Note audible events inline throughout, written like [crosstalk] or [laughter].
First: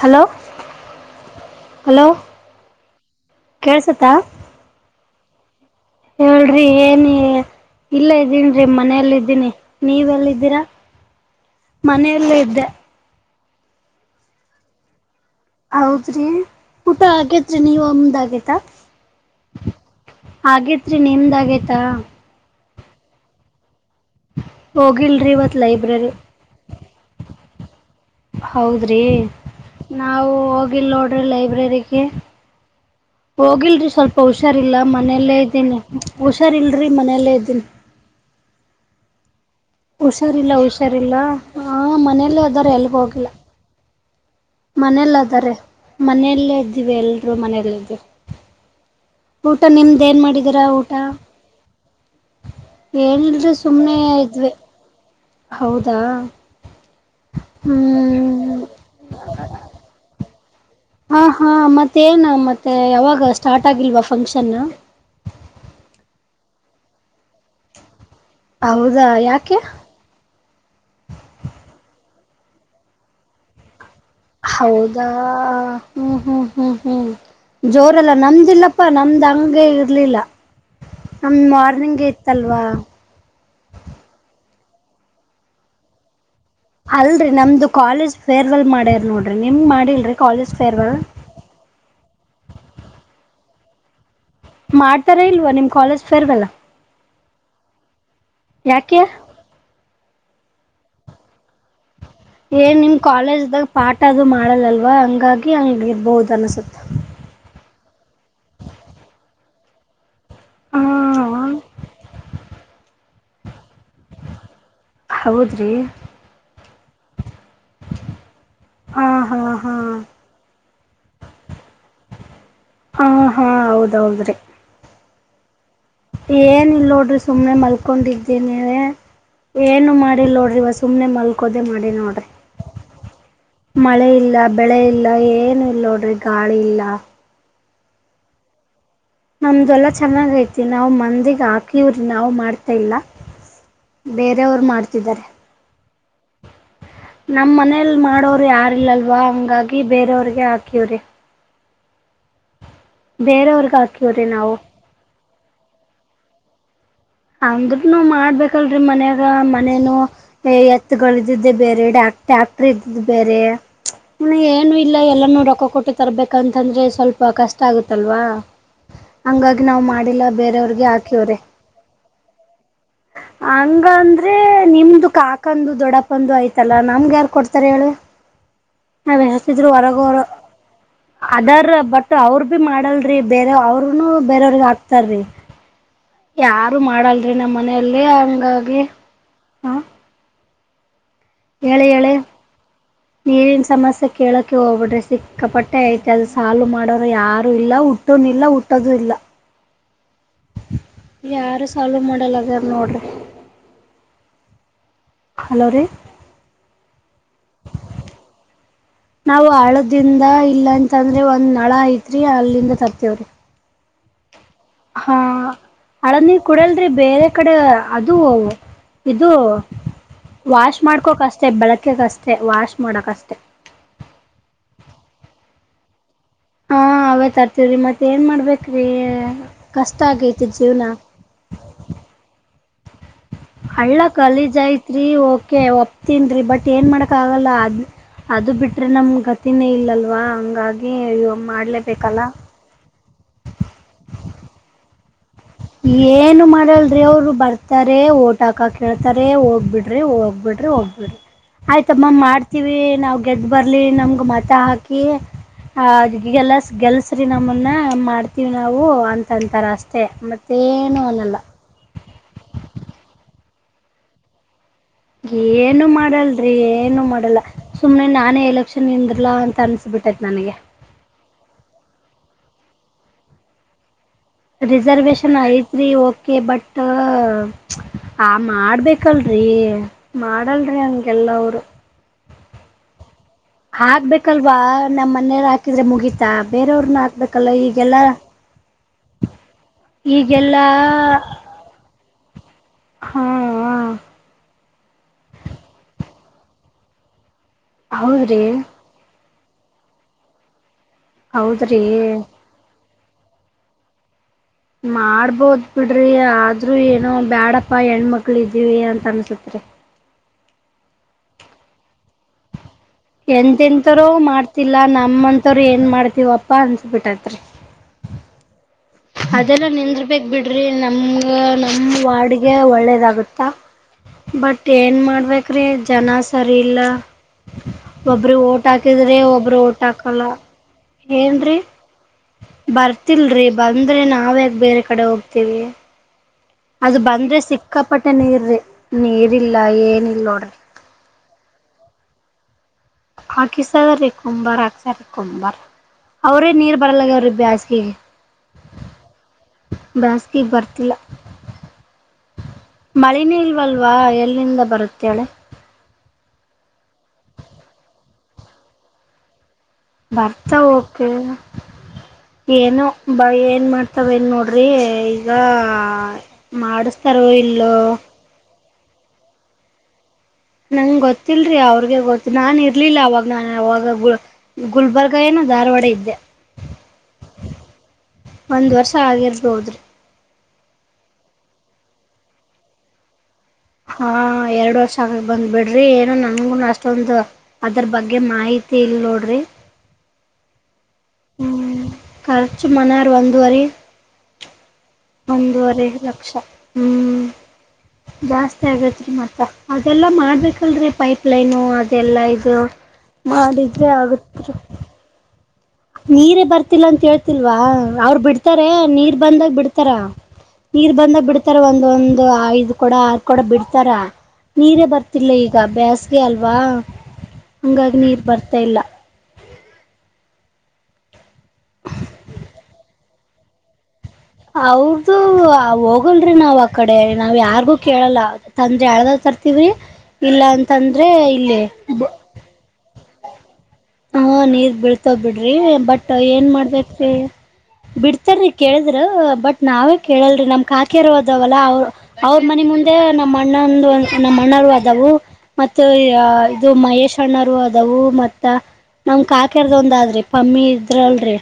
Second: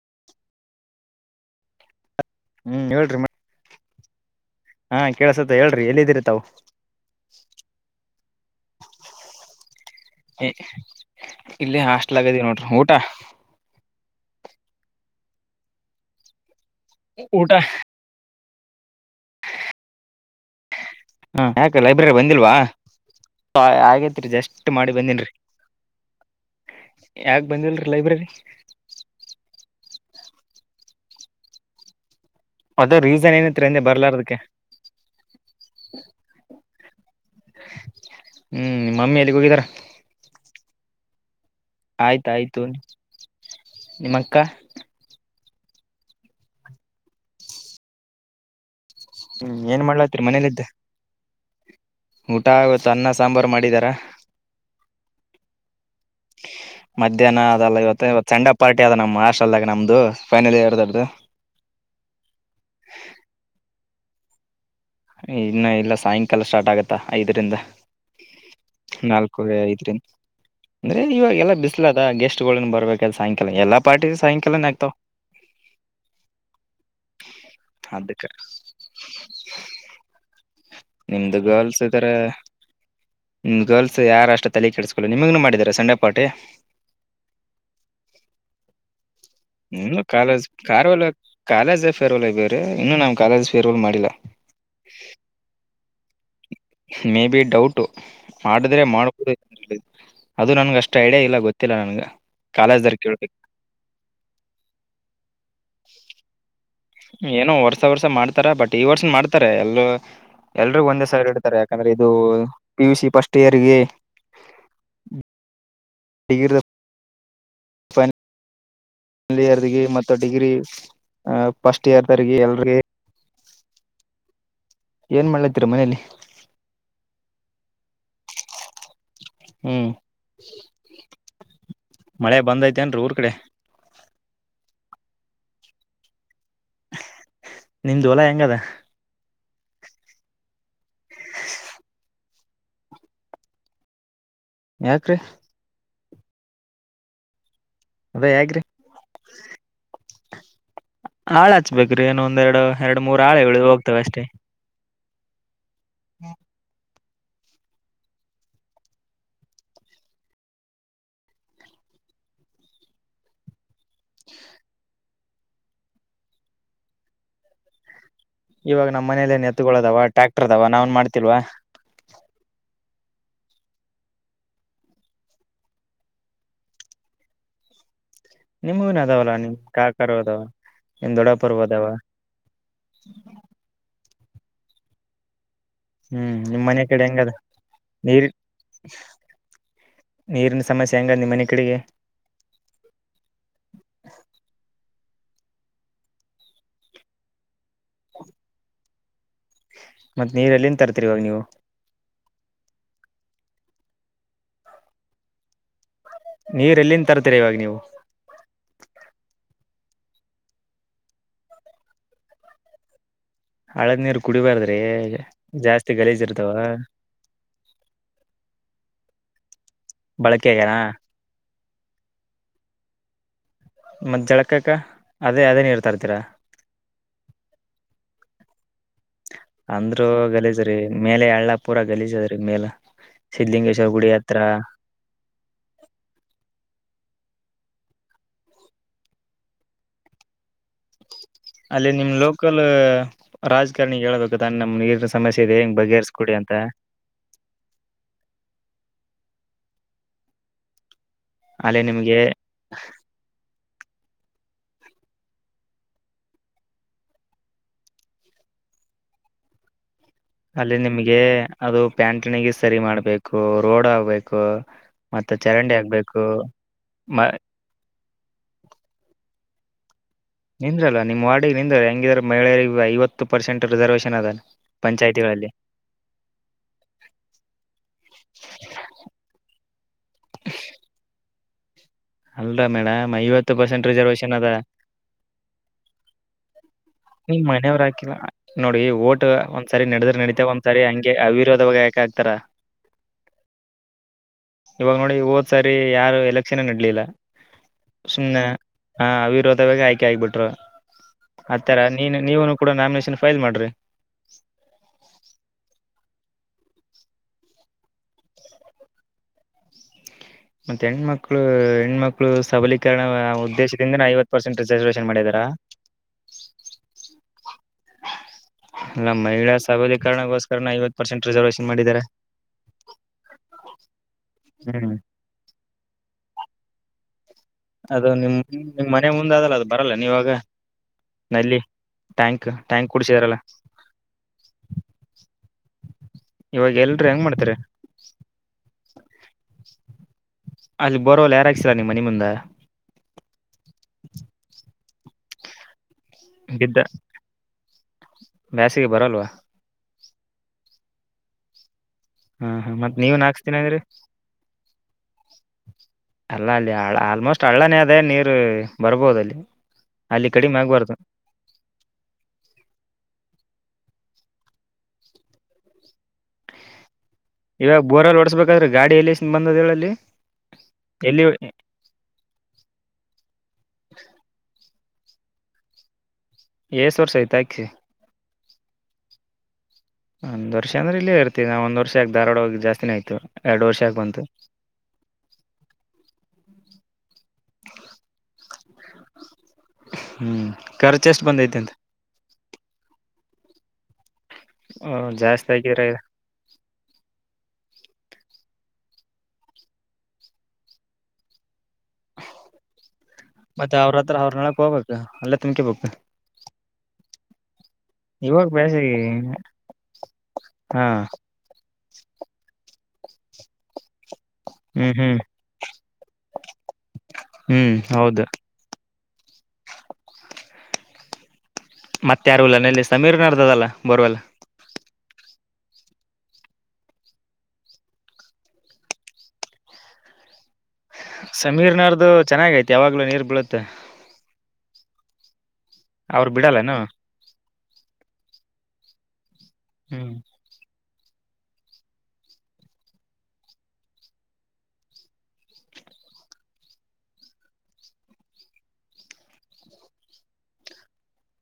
Hello hello ಹ್ಮ್ ಹೇಳ್ರಿ ಕೆಳಸ ತ್ತ ಹಾ ಕೆಳಸತ ಹೇಳ್ರಿ ಏನ ಇಲ್ಲ ಇದ್ದೀನ್ರೀ ಮನೇಲ್ಲ್ದೀನಿ ನೀವೆಲ್ಲಿದ್ದೀರಾ ಇಲ್ಲಿ ಹಾಸ್ಟೆಲ್ ಮನೇಲ್ಲ ಆಗದಿ ಇದ್ದೆ. ನೋಡ್ರಿ ಊಟ ಹೌದ್ರಿ. ಊಟ ಊಟ ಆಗೇತ್ರಿ ನೀವುಮ್ದ ಆಗೇತ್ರಿ ತ್ತ ಆಗೇತ್ರಿ ನಿಮ್ದ ಆಗೇತಾ. ಸಾಯ ಆಯ ಹೋಗಿಲ್ರಿ ಇವತ್ ಲೈಬ್ರರಿ. ಯಾಕ್ ಬಂದಿಲ್ರಿ. ಲೈಬ್ರರಿ ಹೌದ್ರಿ ನಾವು ಹೋಗಿಲ್ ನೋಡ್ರಿ ಲೈಬ್ರರಿಗೆ. ಅದ ರೀಸನ್ ಏನತ್ರಿ ಅಂದೆ ಹೋಗಿಲ್ರಿ ಸ್ವಲ್ಪ ಬರ್ಲಾರದಕ್ಕೆ ಹುಷಾರಿಲ್ಲ ಮನೆಯಲ್ಲೇ ಇದ್ದೀನಿ ಹುಷಾರ್ಲ್ರಿ ಮನೆಯಲ್ಲೇ ಇದ್ದೀನಿ. ಹ್ಮ್ ನಿಮ್ಮ ಮಮ್ಮಿ ಎಲ್ಲಿಗ ಹೋಗಿದಾರ. ಹುಷಾರಿಲ್ಲ ಹುಷಾರಿಲ್ಲ. ಹಾ ಮನೇಲಿ ಅದಾರ ಎಲ್ಗ ಹೋಗಿಲ್ಲ. ನಿಮ್ಮಕ ಮನೆಯಲ್ಲದರೆ ಮನೆಯಲ್ಲೇ ಇದ್ದೀವಿ ಎಲ್ರೂ ಮನೆಯಲ್ಲ ಇದ್ದೀವಿ. ಹ್ಮ್ ಊಟ ನಿಮ್ದ್ ಏನ್ ಮಾಡ್ಲತ್ರಿ ಮಾಡಿದೀರಾ ಮನೇಲಿದ್ದ ಊಟ. ಊಟ ಇವತ್ತು ಅನ್ನ ಸಾಂಬಾರ್ ಏಲ್ರು ಮಾಡಿದಾರ ಸುಮ್ನೆ ಇದ್ವೆ. ಮಧ್ಯಾಹ್ನ ಅದೆಲ್ಲ ಇವತ್ತು ಇವತ ಸೆಂಡಪ ಹ್ಮ್ ಪಾರ್ಟಿ ಅದ ನಮ್ಮ್ ಹಾಷ್ಟಲ್ದಾಗ ನಮ್ದು. ಪೈನಲ್ ಇಯರ್ ಹಾ ಹಾ ಮತ್ತ ಏನ್ ಮತ್ತೆ ಯಾವಾಗ ಸ್ಟಾರ್ಟ್ ಆಗಿಲ್ವಾ ಫಂಕ್ಷನ್ನು ಇನ್ನು ಇಲ್ಲ ಸಾಯಂಕಾಲ ಸ್ಟಾರ್ಟ್ ಆಗತ್ತಾ ಐದರಿಂದ ಹೌದಾ ನಾಲ್ಕೂವರೆ ಯಾಕೆ ಐದ್ರೀ [unintelligible] ಅಂದ್ರೆ ಇವಾಗ ಎಲ್ಲಾ ಬಿಸ್ಲದ ಗೆಷ್ಟ [unintelligible] ಬರ್ಬೇಕು ಸಾಯಂಕಾಲ ಎಲ್ಲ ಹೌದಾ ಹ್ಮ್ ಹ್ಮ್ ಹ್ಮ್ ಹ್ಮ್ ಜೋರಲ್ಲ ಅದಕ್ಕೆ ಇರ್ಲಿಲ್ಲ ನಮ್ ನಿಮ್ದು ಗರ್ಲ್ಸ್ ಮಾರ್ನಿಂಗ್ ಇದಾರೆ ಇತ್ತಲ್ವಾ ನಿಮ್ದ [unintelligible] ಗರ್ಲ್ಸ್ ಯಾರಷ್ಟ ತಲಿ ಕೆಡಿಸಸ್ಕೊಳ್ಳಿ ನಿಮಗನು [unintelligible] ಮಾಡಿದ್ದಾರೆ ಸಂಡೆ ಪಾಟಿ. ಅಲ್ರರಿ ನಮ್ದು ಕಾಲೇಜ್ ಫೇರ್ವೆಲ್ ಮಾಡ್ಯಾರ ನೋಡ್ ಇ [unintelligible] ಕಾಲೇಜ್ ಕಾರ್ಲ್ಲ ಕಾಲೇಜ್ ಫೇರ್ಲ್ ಬೇರೆ ಇನ್ನು ನಮ್ ಕಾಲೇಜ ಫೇರ್ವಲ್ ಮಾಡಿಲ್ಲಾ. ಫಾರೆವೆಲ್ ಹ ಮೇ ಬಿ ಡೌಟು. ಮಾಡಿದ್ರೆ ಯಾಕೆ ಮಾಡ್ [unintelligible] ಅದು ನನ್ಗೆ [unintelligible] ಅಷ್ಟು ಐಡಿಯಾ ಇಲ್ಲ ಗೊತ್ತಿಲ್ಲ ನನ್ಗೆ. ಏನ್ ನಿಮ್ ಕಾಲೇಜ್ದಾಗ ಪಾಠ ಅದು ಮಾಡಲ್ಲ ಅಲ್ವಾ ಹಂಗಾಗಿ ಹಂಗ ಇರ್ಬಹುದು ಅನ್ಸುತ್ ಏನೋ ವರ್ಸ [unintelligible] ವರ್ಷ ಮಾಡ್ತಾರ ಬಟ್ ಈ ವರ್ಷ ಮಾಡ್ತಾರ ಎಲ್ಲರು ಎಲ್ರಿಗೂ ಒಂದೇ ಸರಿ [unintelligible] ಇಡ್ತಾರೆ ಯಾಕಂದ್ರೆ ಇದು ಪಿ ಯು ಸಿ ಫಸ್ಟ್ ಸ್ಟೈಎರ್ಗೆ [unintelligible] ಹೌದ್ರಿ ಡಿಗ್ರಿ [unintelligible] ಹಾ ಸೆಕಂಡ ಹಾ ಹಾ ಇಯರಗೆ ಮತ್ತು ಡಿಗ್ರಿ ಹ ಫಸ್ಟ್ ಇಯರ್ ದರಿಗೆ [unintelligible] ಎಲ್ಲೆರ್ಗೆ ಹಾ ಹಾ ಹೌದೌದ್ರಿ ಏನ್ [unintelligible] ಏನ ಇಲ್ ನೋಡ್ರಿ ಸುಮ್ಮನೆ ಮಲ್ಕೊಂಡಿದ್ದೇನೇ. ಹ್ಮ್ ಏನು ಮಾಡಿಲ್ ನೋಡ್ರಿ ಇವ ಸುಮ್ನೆ ಮಲ್ಕೋದೆ ಮಾಡಿ ನೋಡ್ರಿ ಮಳೆ ಬಂದೈತೆೇನ್ರೀ ಊರ್ ಕಡೆ ಮಳೆ ಇಲ್ಲ ಬೆಳೆ ಇಲ್ಲ ಏನು ಇಲ್ಲ ನೋಡ್ರಿ ಗಾಳಿ ಇಲ್ಲ. ನಿಂದ್ [unintelligible] ಹೊಲಾ ಹೆಂಗದ. ನಮ್ದುಲ್ಲ [unintelligible] ಚೆನ್ನಾಗ್ ಐತಿ. ನಾವು ಮಂದಿಗೆ ಹಾಕಿವ್ರ ನಾವ್ ಮಾಡ್ ಇಲ್ಲ [unintelligible] ಬೇರೆಯವ್ರು ಯಾಕ್ರಿ ಮಾಡ್ತಿದ್ದಾರೆ. ನಾಮ ಮನೆ [unintelligible] ಮನೆಲ್ ಅದ ಮಾಡೋರ್ ಯಾಕ್ರಿ ಯಾರಿಲ್ಲಲ್ವಾ ಹಂಗಾಗಿ ಬೇರೆಯವ್ರಿಗೆ ಹಾಕಿವವ್ರಿ. ಹ [unintelligible] ಏನ್ ಒಂದೆರಡು ಬೇರವ್ರಗ ಹಾಕ್ಬೋದ [unintelligible] ನಾವು. ಅಂದ್ರನು ಮಾಡ್ಬೇಕಲ್ರಿ ಮನ್ಯಾಗ ಮನೇನು ಎತ್ತುಗಳ ಇದಿದ್ದೆ ಬೇರೆ ಡ ಟ್ಯಾಕ್ಟ್ರ ಇದ್ದಿದ್ದ ಬೇರೆ. ಇನ್ನು ಏನು ಇಲ್ಲ ಎಲ್ಲ ರೊಕ್ಕ ಕೊಟ್ಟು ತರ್ಬೇಕಂತಂದ್ರೆ ಸ್ವಲ್ಪ ಕಷ್ಟ ಆಗುತ್ತಲ್ವಾ ಇವಾಗ ನಮ್ಮ ಮನೇಲಿ ಏನ್ ಹಂಗಾಗಿ ನಾವ್ ಎತ್ತುಗೋಳದಾವ ಮಾಡಿಲ್ಲ ಟ್ಯಾಕ್ಟರ್ದಾವ ಬೇರೆಯವ್ರಿಗೆ ನಾವೇನ್ ಮಾಡ್ತಿಲ್ವ ಹಂಗ ಅಂದ್ರೆ ನಿಮ್ದು ಕಾಕಂದು ದೊಡ್ಡಪ್ಪಂದು ಆಯ್ತಲ್ಲ ನಮ್ಗ ಯಾರ ಕೊಡ್ತಾರೆ ಹೇಳು ನಿಮಗೂನು ಅದಾವಲ್ಲ ನಿಮ್ ಎಷ್ಟಿದ್ರು ಕಾಕರು ಹೊರಗೋರು ಅದಾವ ನಿಮ್ ದೊಡ್ಡಪ್ಪರು ಅದಾರ್ ಅದಾವ ಬಟ್ ಅವ್ರದು ಮಾಡಲ್ರಿ ಬೇರೆ ಅವರು ಅವನು ಬೇರೆಯವ್ರಿಗೆ ಆಗ್ತಾರಿ ಹ್ಮ್ ನಿಮ್ ಯಾರು ಮನೆ ಕಡೆ ಮಾಡಲ್ರಿ ಹೆಂಗದ ನಮ್ಮ ಮನೆಯಲ್ಲಿ ನೀರ್ ಹಂಗಾಗಿ ಹಾ ನೀರಿನ ಸಮಸ್ ಹೇಳಿ ಹೇಳೆ ನೀರಿನ ಸಮಸ್ಯೆ ಕೇಳಕ್ಕೆ ಹೋಗ್ಬಿಡ್ರಿ ಸಿಕ್ಕಪಟ್ಟೆ ಐತಿ ಅದು ಸಾಲ್ವ ಮಾಡೋರು ಯಾರು ಇಲ್ಲ ಹುಟ್ಟೂನು ಇಲ್ಲ ಹುಟ್ಟೋದು ಇಲ್ಲ ಮತ್ ನೀರ್ ಎಲ್ಲಿಂದ ತರ್ತೀರಿ ಇವಾಗ ನೀವು ಯಾರು ಸಾಲ್ವು ಮಾಡಲ್ಲದೇ ನೋಡ್ರೀ ಹಲೋ ರೀ ನೀರ್ ಎಲ್ಲಿಂದ ತರ್ತೀರಿ ಇವಾಗ ನೀವು ದಿಂದ ಇಲ್ಲ ಅಂತಂದ್ರೆ ಒಂದ್ ನಳಾ ಐತ್ರಿ ಅಲ್ಲಿಂದ ತರ್ತೇವ್ರಿ ನಳದ ನೀ ರುು ಹಾ ಅಳದ್ನೀರ್ ಇರ್ತಾವ ಕುಡೆಲ್ರಿ ಬೇರೆ ಕಡೆ ಅದು ಅವು ಇದು ಬಳಕೆಗನಾ ವಾಶ್ ಮಾಡ್ಕೋಳಾಕ ಅಷ್ಟೇ ಬೆಳತ್ ಅಕಗಷ್ಟೆ ವಾಶಷ್ ಮಾಡಕ್ಕಷ್ಟೆ ಮತ್ತ ಜಳಕಕ್ಕ ಅದೇ ಅದೇ ನೀರ್ ತರ್ತೀರಾ ಹಾ ಅವೇ ತರ್ತಿವ್ರೀ ಮತ್ತೆ ಏನ್ ಮಾಡ್ಬೇಕು ಅಂದ್ರೂ ಗಲೀಜ್ರಿ ಜೀವನ ಮೇಲೆ ಹಳ್ಳ ಪೂರ ಗಲೀಜದ್ರೀ ಮೇಲ ಸಿದ್ಲಿಂಗೇಶ್ವರ ಹಳ್ಳ ಗುಡಿ ಹತ್ರ ಕಲೀಜ್ ಐತ್ರಿ ಓಕೆ ಒಪ್ಪತಿನಿ ಬಟ್ ಏನ್ ಮಾಡ ಕ್ಕಾಗಲ್ಲ ಅದು ಅದು ಬಿಟ್ರೆೆ ನಮ್ಗತಿನೇ ಇಲ್ಲಲ್ವಾ ಹಂಗಾಗಿ ಅಲ್ಲಿ ನಿಮ್ ಮಾಡ್ಲೇಬೇಕಲ್ಲ ಲೋಕಲ್ ರಾಜಕಾರಣಿಗೆ ಹೇಳ್ಬೇಕು ತಾನೇ ನಮ್ಮ ನೀರ ಏನು ಮಾಡಲ್ರಿ ಅವರು ಬರ್ತಾರೆ ಓಟಾಕಾಕ್ ಹೇಳ್ತಾರೆ ಹೋಗ್ಬಿಡ್ರಿ ಹೋಗ್ಬಿಡ್ರಿ ಹೋಗ್ಬಿಡ್ರಿ ಅಲ್ಲಿ ಆಯ್ತಮ್ಮ ನಿಮ್ಗೆ ಮಾಡ್ತೀವಿ ನಾವ್ ಗೆದ್ದ್ ಬರ ಅಲ್ಲಿ ನಮ್ಗ ಮತ ಹಾಕಿ ಆ ಗೆಲ ಗೆಲ್ಲಿಸ್ರೀ ನಮ್ಮನ್ನ ಮಾಡ್ತೀವಿ ನಾವು ಅಂತಂತಾರ ಅಷ್ಟೇ ಅಲ್ಲಿ ಮತ್ತೇನು ನಿಮ್ಗೆ ಅನ್ನಲ್ಲ ಅದು ಪ್ಯಾಂಟನಗಿ ಸರಿ ಮಾಡ್ಬೇಕು ರೋಡ್ ಆಗ್ಬೇಕು ಮತ್ತೆ ಚರಂಡಿ ಏನು ಆಗ್ಬೇಕು ಮಾಡಲ್ರಿ ಏನು ಮ ಮಾಡಲ್ಲ ಸುಮ್ನೆ ನಾನೇ ಎಲೆಕ್ಷನ್ ನಿಂದರಲಾ ಅಂತ ತಿಸಿಬಟ್ಟು ನಿಂದ್ರಲ್ಲ ನಿಮ್ಮ ವಾಡ ನಿಂದ್ರ ಹೆಂಗಿದಾರ ಮಹಿಳೆಯರಿಗೆ ಐವತ್ತು ಪರ್ಸೆಂಟ್ ರಿಸರ್ವೇಶನ್ ಅದ ರಿಸರ್ವೇಶನ್ ಪಂಚಾಯತಿಗಳಲ್ಲಿ ಐತ್ರಿ ಓಕೆ ಬಟ್ ಆ ಮಾಡ್ಬೇಕಲ್ರರಿ ಮಾಡಲ್ರಿ ಹಗೆಲ್ಲ ಅವರು ಅಲ್ರ ಮೇಣ್ಣ ಐವತ್ತು ಪರ್ಸೆಂಟ್ ರಿಸರ್ವೇಶನ್ ಅದ ಹಾಕ್ಬೇಕಲ್ವಾ ನಮ್ಮ್ ಮನೆಯವರು ಹಾಕಿದ್ರೆ ಮುಗೀತಾ ಬೇರೆಯವ್ರನ ಹಾ ನೀ ಮನೆಯವರು ಹಾಕಿಲ್ಲ ನೋಡಿ ಓಟ್ ಒಂದ್ಸರಿ ನಡದ್ರ ನಡಿತ ಈಗೆಲ್ಲಾ ಒಂದ್ಸರಿ ಹಂಗೆ ಅವಿರೋಧವಾಗ ಹಾಗಗ್ತಾರ ಹಾ ಹ ಇವಾಗ ನೋಡಿ ಹೋದ್ ಸಾರಿ ಯಾರು ಎಲೆಕ್ಷನ್ ನಡ್ಲಿಲ್ಲ ಸುಮ್ನೆ ಹೌದ್ರಿ ಅನಿ ಹಾ ಇತ್ತ ಆಯ್ಕ ಆಗಗ್ಬಿಟ್ರು ಹೌದ್ರಿ ಆತ್ತರ ನೀನು ನೀವುನು ಕೂಡ ನಾಮಿನೆ ಫೈಲ್ ಮಾಡಿ ಮಾಡ್ಬೋದ ಬಿಡ್ರಿ ಆದ್ರೂ ಏನೋ ಬ್ಯಾಡಪ್ಪಾ ಹೆಣ್ಮಕ್ಳವಿ ಅಂತ ಅನ್ಸತ್ರಿ ಮತ್ತೆ ಹೆಣ್ಮಕ್ಳು ಹೆಣ್ಮಕ್ಳು ಸಬಲಿ ಎಂತೆ ಎಂತೋರು ಮಾಡ್ತಿಲ್ಲಾ ರಿಸರ್ವೇಶನ್ ಮಾಡಿದಾರ ನಮ್ಮಂತರು ಏನ್ ಮಾಡ್ತಿವಪ್ಪಾ ಅನ್ಸಬಿಟ್ಟತ್ರಿ ಅಲ್ಲ ಮಹಿಳಾ ಅದೆಲ್ಲ ನಿಂದರ್ಬೇಕೇ ಸಬಲೀಕರಣಗೋಸ್ಕರ ಬಿಡ್ರಿ ನಮ ಐವತ್ತು ಪರ್ಸೆಂಟ್ ರಿಸರ್ವೇಶನ್ ನಮ ಮಾಡಿದ್ದಾರೆ ವಾರ್ಡ್ಗೆ ಒಳ್ಳೇದಾಗುತ್ತ ಬಟ್ ಹ್ಮ್ ಏನ್ ಮಾಡ ಮಾಡ್ಬೇಕ್ರಿ ಜನ ಸರಿ ಇಲ್ಲ ಅದು ನಿಮ್ಮ್ ಒಬ್ಬ್ರಿಗೆ ಓಟ್ ನಿಮ್ಮ್ ಮನೆ ಹಾಕಿದ್ರೆ ಮುಂದಾದಲ್ಲ ಒಬ್ರು ಅದು ಓಟ್ ಬರಲ್ಲ ನೀವಾಗ ಹಾಕಲ್ಲ ಏನ್ರೀ ನೆಲ್ಲಿ ಟ್ಯಾಂಕ್ ಟ್ಯಾಂಕ್ ಕುಡ್ಸಿದ್ರಲ್ಲ ಅಂದ್ರೆ ನಾವ ಯಕ ಬೇರೆ ಕಡೆ ಹೋಗ್ತೀವಿ ಇವಾಗ ಅದು ಎಲ್ರು ಹೆಂಗ್ ಬಂದ್ರೆ ಮಾಡ್ತಾರೆ ಸಿಕ್ಕಾಪಟ್ಟ ನೀರ್ರೀ ನೀರಿಲ್ಲ ಏನ ಇಲ್ಲೋಡ ಅಲ್ಲಿ ಬರವಲ್ ಯಾರಾಗಕ್ಸಿಲ್ಲಾ ನಿಮ್ ಮನ ಮುಂದ ರಕಕೊಂಬರ್ ಅವ್ರೇ ನೀರ್ ಬಿದ್ದ ಬರಲ್ಲ ಆಗ್ಯವ ರಿ ಬ್ಯಾಸಗಿಗೆ ಬ್ಯಾಸಿಗೆ ಬರಲ್ವಾ ಬ್ಯಾಸ್ಕಿಗೆ ಬರ್ತಿಲ್ಲ ಹಾ ಹಾ ಮತ್ ನೀವನ್ ಹಾಕ್ಸ್ತೀನಿ ಅಂದ್ರಿ ಮಳೆನಲ್ವಲ್ವಾ ಎಲ್ಲಿಂದ ಬರುತ್ತೆಳೆ ಅಲ್ಲ ಅಲ್ಲಿ ಆಲ್ಮೋಸ್ಟ್ ಹಳ್ಳನೇ ಅದೇ ನೀರು ಬರ್ಬೋದ ಅಲ್ಲಿ ಅಲ್ಲಿ ಬರ್ತ ಕಡಿಮೆ ಆಗ್ಬಾರ್ದು ಹೋಕ್ ಏನೋ ಬ ಏನ್ ಮಾಡ್ತ ತವ ನ್ ನೋಡ್ರಿ ಈಗ ಮಾಡಿಸ ತರವ ಇಲ್ಲೊ ಇವಾಗ ಬೋರಲ್ಲಿ ಓಡಿಸ್ಬೇಕಾದ್ರೆ ಗಾಡಿ ಎಲ್ಲೇಸಿಂದ್ ಬಂದದ ಹೇಳಲ್ಲಿ ನಂಗ ಎಲ್ಲಿ ಗೊತ್ತಿಲ್ರಿ ಅವ್ರಗ ಗೊತ್ತ ನಾನ್ ಇರ್ಲಿಲ್ಲ ಅವಾಗ ನಾನ ಅವಾಗ ಗುಲ್ಬರ್ಗ ಏನೊ ಧಾರವಾಡ ಇದ್ದೆ ಎಸ್ ವರ್ಷ ಆಯ್ತು ಹಾಕಿ ಒಂದ್ ವರ್ಷ ಆಗಿರ್ಬೋದ್ರಿ ಒಂದು ವರ್ಷ ಅಂದ್ರ ಇಲ್ಲೇ ಇರ್ತತಿ ನಾ ಒಂದು ವರ್ಷಾಕ ಧಾರವಾಡೋಗ ಜಾಸ್ತಿನೇ ಆಯತು ಹಾ ಎರಡ್ ವರ್ಷ ಆಗ ಬಂದ್ ಬಿಡ್ರಿ ಏನು ನನ್ಗುನು ಅಷ್ಟ ತಂದ ಅದ್ರ ಬಗ್ಗೆ ಮಾಹಿತಿ ಇಲ್ ನೋಡ್ರಿ ಹ್ಮಞ ಖರ್ಚ ಎಷ್ಟ ಬಂದೈತೆಂತ ವರಿ ಜಾಸ್ತಿ ಆಗಿದ್ರೆ ಒಂದೂವರೆ ಲಕ್ಷ ಹ್ಮ್ ಜಾಸ್ತಿ ಆಗೇತ್ರಿ ಮತ್ತ ಅದೆಲ್ಲಾ ಮಾಡ್ಬೇಕಲ್ರರಿ ಪೈಪ್ಲೈನು ದೆಲ್ಲಾ ಇದು ಮತ್ತೆ ಮಾಡಿದ್ರೆ ಅವ್ರ ಹತ್ರ ಅವ್ರ ಆಗತ್ರು ನಳಕ್ ಹೋಗ್ಬೇಕು ಅಲ್ಲೇ ತುಂಬ್ಕಬೇಕು ನೀರೇ ಬರ್ತಿಲ್ಲ ಅಂತ ಹೇಳ್ ಇಲ್ವಾ ಅವ್ರು ಇವಾಗ ಬಿಡ್ತಾರೆ ಬೇಸಿಗೆ ನೀರ್ ಬಂದಾಗ ಬಿಡ್ತಾರ ಹಾ ನೀರ್ ಬಂದಾಗ ಬಿಡ್ತಾರ ಒಂದ ಒಂದು ಐದು ಕೂಡ ಕೂಡ ಬಿಡ್ತಾರ ನೀರೇ ಹ್ಮ್ ಹ್ಮ್ ಬರ್ತಿಲ್ಲ ಈಗ ಬೇಸ್ಗೆ ಅಲ್ವಾ ಹ್ಮ್ ಹಂಗಾಗಿ ನೀರ್ ಹೌದು ಬರ್ತಾ ಇಲ್ಲ ಮತ್ತ ಯಾರುಲ್ಲ ನೆಲ್ಲಿ ಸಮೀರ್ ನಡದಲ್ಲಾ ಬರ್ವಲ್ಲ ಅವ್ರದು ಹೋಗಲ್ರಿ ನಾವ್ ಆಕಡೆ ನಾವ್ ಯಾರ್ಗೂ ಕೇಳಲ್ಲ ತಂದ್ರೆ ಅಳ್ದ ತರ್ತಿವ್ರಿ ಇಲ್ಲ ಅಂತ ಸಮೀರ್ನಾರ್ದು ಚೆನ್ನಾಗೈತಿ ಯಾವಾಗ್ಲೂ ನೀರ್ ಬೀಳುತ್ತೆ ಹಾ ನೀರ್ ಬೀಳ್ತಾ ಬಿಟ್ಟ ರೀ ಬಟ್ ಅವ್ರು ಏನ್ ಬಿಡಲ್ಲನು ಮಾಡ್ಬೇಕೀ ಬಿಡ್ತಾರಿ ಕೇಳಿದ್ರ ಬಟ್ ನಾವೇ ಹ್ಮ್ ಕೇಳಲ್ರಿ ನಮ್ ಕಾ ಅಕ್ಕರು ಅದಾವಲ್ಲ ಅವರು ಅವ್ರ ಮನೆ ಮುಂದೆ ನಮ್ಮ ಅಣ್ಣಂದು ನಮ್ಮ ಅಣ್ಣರು ಅದವು ಮತ್ತು ಇದು ಮಹೇಶ್ ಅಣ್ಣರು ಅದವು ಮತ್ತು ಮ ನಮ ಕಾಕರ್ದ ಒಂದಾದ್ರಿ ಪಮ್ಮಿ ಇದ್ರಲ್ರಿ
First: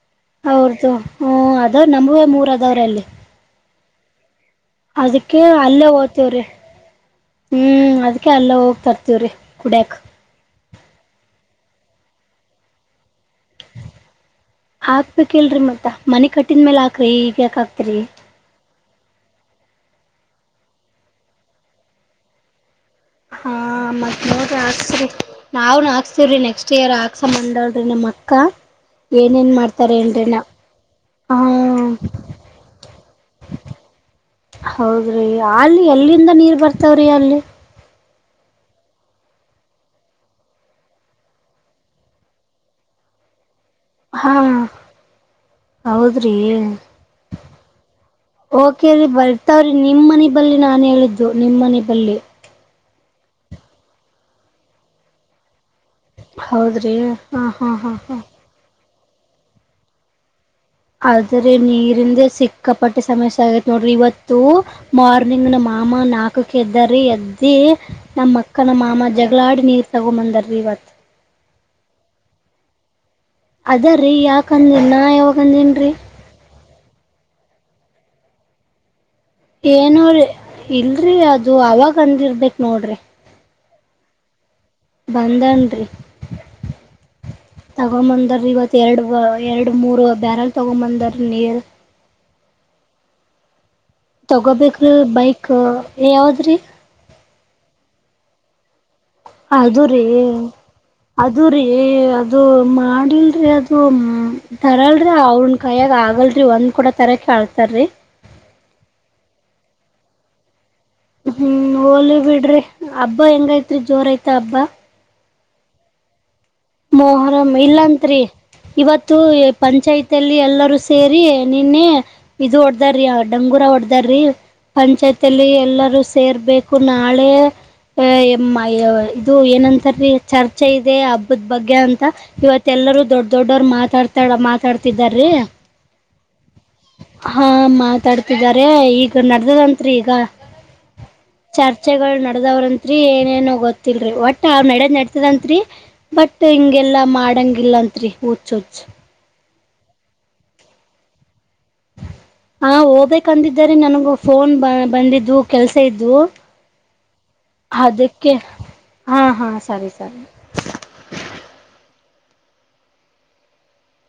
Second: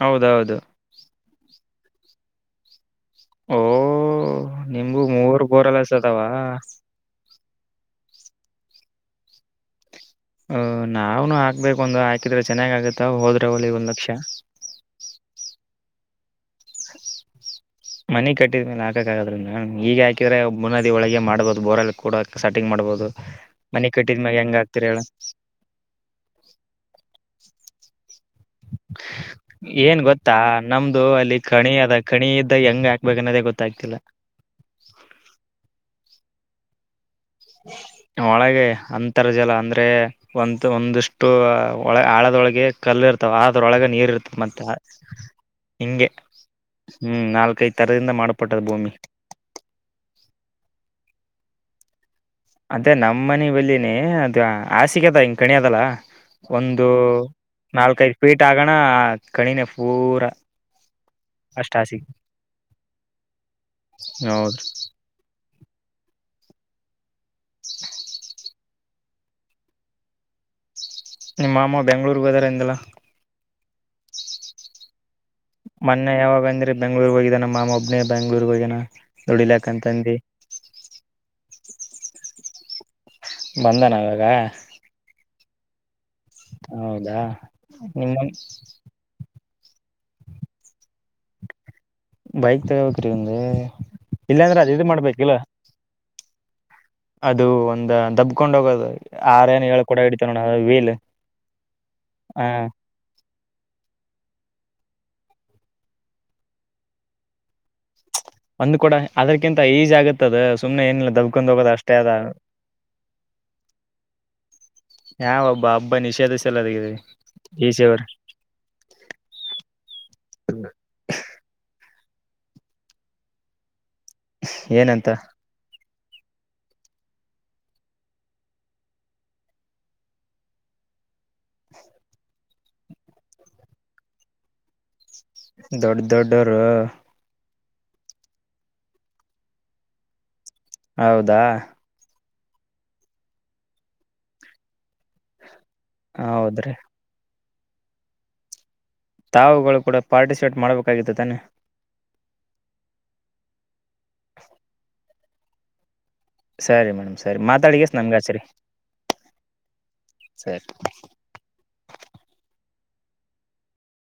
ಹೌದೌದು ಹ ಅದಾವ್ ನಮಗೆ ಮೂರ ಅದಾವರು ಅಲ್ಲಿ ಹ [inaudible] ನಿಮ್ಗು ಅದಕ್ಕೆ ಮೂರ್ ಅಲ್ಲೇ ಬೋರ್ಲ್ಲಸದಾವ ಓದ್ತೇವ್ರಿ ಹ್ಮ್ ಅದ್ಕ ಅಲ್ಲ ಹೋಗ್ತರ್ತವ್ರಿ ಕುಡ್ಯಕ್ ಹ ನಾವ್ನುೂ ಹಾಕ್ಬೇಕ ಒಂದು್ ಹಾಕಿದ್ರೆ ಚೆನ್ನಾಗ್ ಆಗತ್ತ ಹೋದ್ರ ದಾವಳ ಒಂದು ಲಕ್ಷ ಕಲ್ರಿ ಮತ್ತ ಮಿ ಕಟ್ಟಿದ ಮೇಲ್ ಹಾಕ್ರಿ ಈಗ ಯಾಕಕ್ ಮನಿ ಕಟ್ಟಿದ್ಮೇಲೆ ಹಾಕಕಾಗಲ್ಲೀರಿ ಈಗ ಹಾಕಿದ್ರೆ ಮುನದಿ ಒಳಗೆ ಮಾಡಬಹುದು ಬೋರ್ಲ್ಲಿ ಕೂಡ ಸಟಿಂಗ್ ಮಾಡ್ಬಹುದು ಹಾ ಮತ್ತ್ ನೋಡ್ರಿ ಹಾಕ್ಸ್ರಿ ನಾವ್ನ್ ಹಾಕ್ಸ್ತಿವ್ರಿ ನೆಕ್ಸ್ಟ್ ಇಯರ್ ಹಾಕ್ಸ ಮಂಡಳ ಪ್ರಣಮ್ಮ ಏನ ಏನ್ ಮಾಡ್ತಾರ ಏನ್ರೀ ಗೊತ್ತಾ ನ ನಮ್ದು ಅಲ್ಲಿ ಹ ಕಣಿ ಅದ ಕಣಿ ಇದ್ದಾಗ ಹೆಂಗ್ ಹಾಕ್ಬೇಕ ಅನ್ನೋದೇ ಗೊತ್ತಾಗ್ತಿಲ್ಲ ಹೌದ್ರಿ ಅಲ್ಲಿ ಎಲ್ಲಿಂದ ನೀರ್ ಬರ್ತ ಸಯಾಲ ಒಳಗೆ ಅಂತರ್ಜಲ ಅಂದ್ರೆ ಒ ಒಂದಿಷ್ಟು ಒಳ ಆಳದೊಳಗೆ ಕಲ್ಲು ಇರ್ತಾವ ಅದ್ರೊಳಗೆ ನೀರ್ ಹಾ ಇರ್ತದ ಮತ್ತ ಹಿಂಗೆ ಹೌದ್ರಿ ಹ್ಮ್ ನಾಲ್ಕೈದ್ ತರದಿಂದ ಮಾಡಪಟ್ಟದ ಭೂಮಿ ಓಕೆರಿ ಬರ್ತಾವ್ರಿ ನಿಮ್ ಮನ ಬಳಿ ನಾನ್ ಹೇಳಿದ್ದು ನಿಮ್ಮನೆ ಬಲ್ಲಿ ಮತ್ತೇ ನಮ್ಮ ಮನ ಬಲ್ಲಿನೇ ಅದು ಆಸಿಕೆ ಅದ ಹಿಂಗೆ ಕಣಿ ಅದಲ್ಲ ಒಂದು ಹೌದ್ರಿ ಹಾ ಹಾ ಹಾ ಹಾ ನಾಲ್ಕೈದು್ ಫೀಟ್ ಆಗಣ ಕಣಿನೆ ಪೂರ ಆದ್ರೆ ಅಷ್ಟ ಹಾಸಿಗೆ ನೀರಿಂದ ಸಿಕ್ಕಾಪಟ್ಟೆ ಸಮಸ್ಯೆ ಆಗೈತ್ ನೋಡ್ರಿ ಇವತ್ತು ಹೌದು ಮಾರ್ನಿಂಗ್ ನ ನಮ್ಮ ಅಮ್ಮ ನಕ್ಕ್ ಎದ್ದರಿ ನಮ್ಮ ಕ್ಕನ ಮಾಮ ಜಗಳಾಡಿ ನೀರ್ ಸಗುಮಂದರ್ ರೀವತ್ ನಿಮ್ಮ ಮಾಮ್ಮ ಬೆಂಗಳೂರ್ಗ್ ಹದಾರ ಎಂದಲ್ಲಾ ಅದ್ರರಿ ಯಾಕಂದಿನ್ ನಾ ಯಾವಾಗಂದನ್ರಿ ಬೆಂಗ್ಳೂರ್ ಹೋಗಿದಾನ ನ ಮಾ ಮೊಬ್ನ ಬ ಬೆಂಗ್ೂರ್ ಹೋಗ್ಯಾನ ದುಡಿಲಕಂತಂದಿ ಏನುೋ್ರಿ ಇಲ್ರಿ ಅದು ಇದು ಅವಾಗ ಅಂದಿರ್ಬೇಕಕ್ ನೋಡ್ರಿ [unintelligible] ಬಂದಾನ ಅವವಾಗ ಬಂದನ್ರಿ ಹೌದಾ ನಿಮ್ಮ ತಗೊಂಬಂದರ ಇವತ್ ಎರಡು ಎರಡು ಮೂರು ಬ್ಯಾರಲ್ ತಗೊಂಡಂಬಂದ್ರ ನೀರ್ [unintelligible] ಬೈಕ್ ತವಕ್ರೀಂದ ತಗೋಬೇಕ್ರೀ ಬೈಕ್ ಇ ಯಾಾವ್ದ್ರೀ ಅದು ಒಂದ ದಬ್ಕೊಂಡ ಹೋಗೋದು ಆರೇನು ಅದ ಏಳು ಕೊಡ ರೀ ಹಿಡಿತಾವ ನೋಡ ವೀಲ್ ಅದು ರೀ ಅದು ಆ ಮಾಡಲ್ರಿ ಅದು [unintelligible] ತರಲ್ರರಿ ಅವನ್ ಕಾಯಯಾಗ ಆಗಲ್ರಿ ಒಂದ್ ಕೂಡ ತರಕ ಆಳ್ತಾರರಿ [unintelligible] ಒಂದ್ ಕೂಡ ಅದ್ರಕಿಂತ ಈಜ ಆಗತ್ತದ ಹ್ಮ್ ಹೋಲಿ ಬಿಡ್ರಿ ಹಬ್ಬಾ ಹೆಂಗೈತ್ರಿ ಜೋರ ಐತ ಹಬ್ಬಾ ಯಾವ ಒಬ್ಬ ಹಬ್ಬ ನಿಷೇಧ [unintelligible] ಮೊಹರಂ ಇಲ್ಲಾಂತ್ರಿ ಇವತ್ತು ಪಂಚಾಯತ್ ಅಲ್ಲಿ ಎಲ್ಲರೂ ಸೇರಿ ನಿನ್ನೆ ಇದು ಹೊಡ್ಡದ ರೀ ಡಂಗೂರ ಹೊಡ್ದ ಏನಂತ ಪಂಚಾಯತಿ ಅಲ್ಲಿ ಎಲ್ಲರೂ ಸೇರ್ಬೇಕು ನಾಳೆ ಎ ಇದು ಏನಂತರೀ ಚರ್ಚೆ ಇದೆ ಬಗ್ಗೆ ಅಂತ ಇವತ್ತ ಎಲ್ಲರೂ ದೊಡ್ಡ ದೊಡ್ಡವರು ಮಾತಾಡ್ತಾ ಮಾತಾಡ್ತಿದ ರ ದೊಡ್ಡ ದೊಡ್ಡವರು ಹಾ ಮಾತಡ್ತಿದಿದ್ದಾರೆ ಈಗ ನಡ್ದದಂತ್ರಿ ಈಗ ಹೌದಾ ಚರ್ಚೆಗಳು ನಡದವ್ರಂತ್ರಿ ಏನೇನೋ ಗೊತ್ತಿಲ್ರರಿ ಒಟ್ ಅವ್ ನಡ್ ನಾಡ್ಸಿದನ್ರಿ ಬಟ್ ಹೌದ್ರಿ ಹಿಂಗೆಲ್ಲಾ ಮಾಡಂಗಿ ಗಿಲಂತ್ರಿ ಹುಚ್ ಹುಚ್ ತಾವುಗಳು ಕೂಡ ಪಾರ್ಟಿಸಿಪೇಟ್ ಮಾಡ್ಬೇಕಾಗಿತ್ತು ತಾನೆ ಹ ಹೋಗ್ಬೇಕಂದಿದ್ದರಿ ನನಗ ಫೋನ್ ಬ ಬಂದಿದ್ದು ಕೆಲ್ಸ ಇದ್ವು ಸರಿ ಮೇಡಮ್ ಸರಿ ಮಾತಾಡಿಗೆ ನಮ್ಗೆ ಹಚ್ಚರಿ ಹಾ ಹಾ ಸರಿ ಸರಿ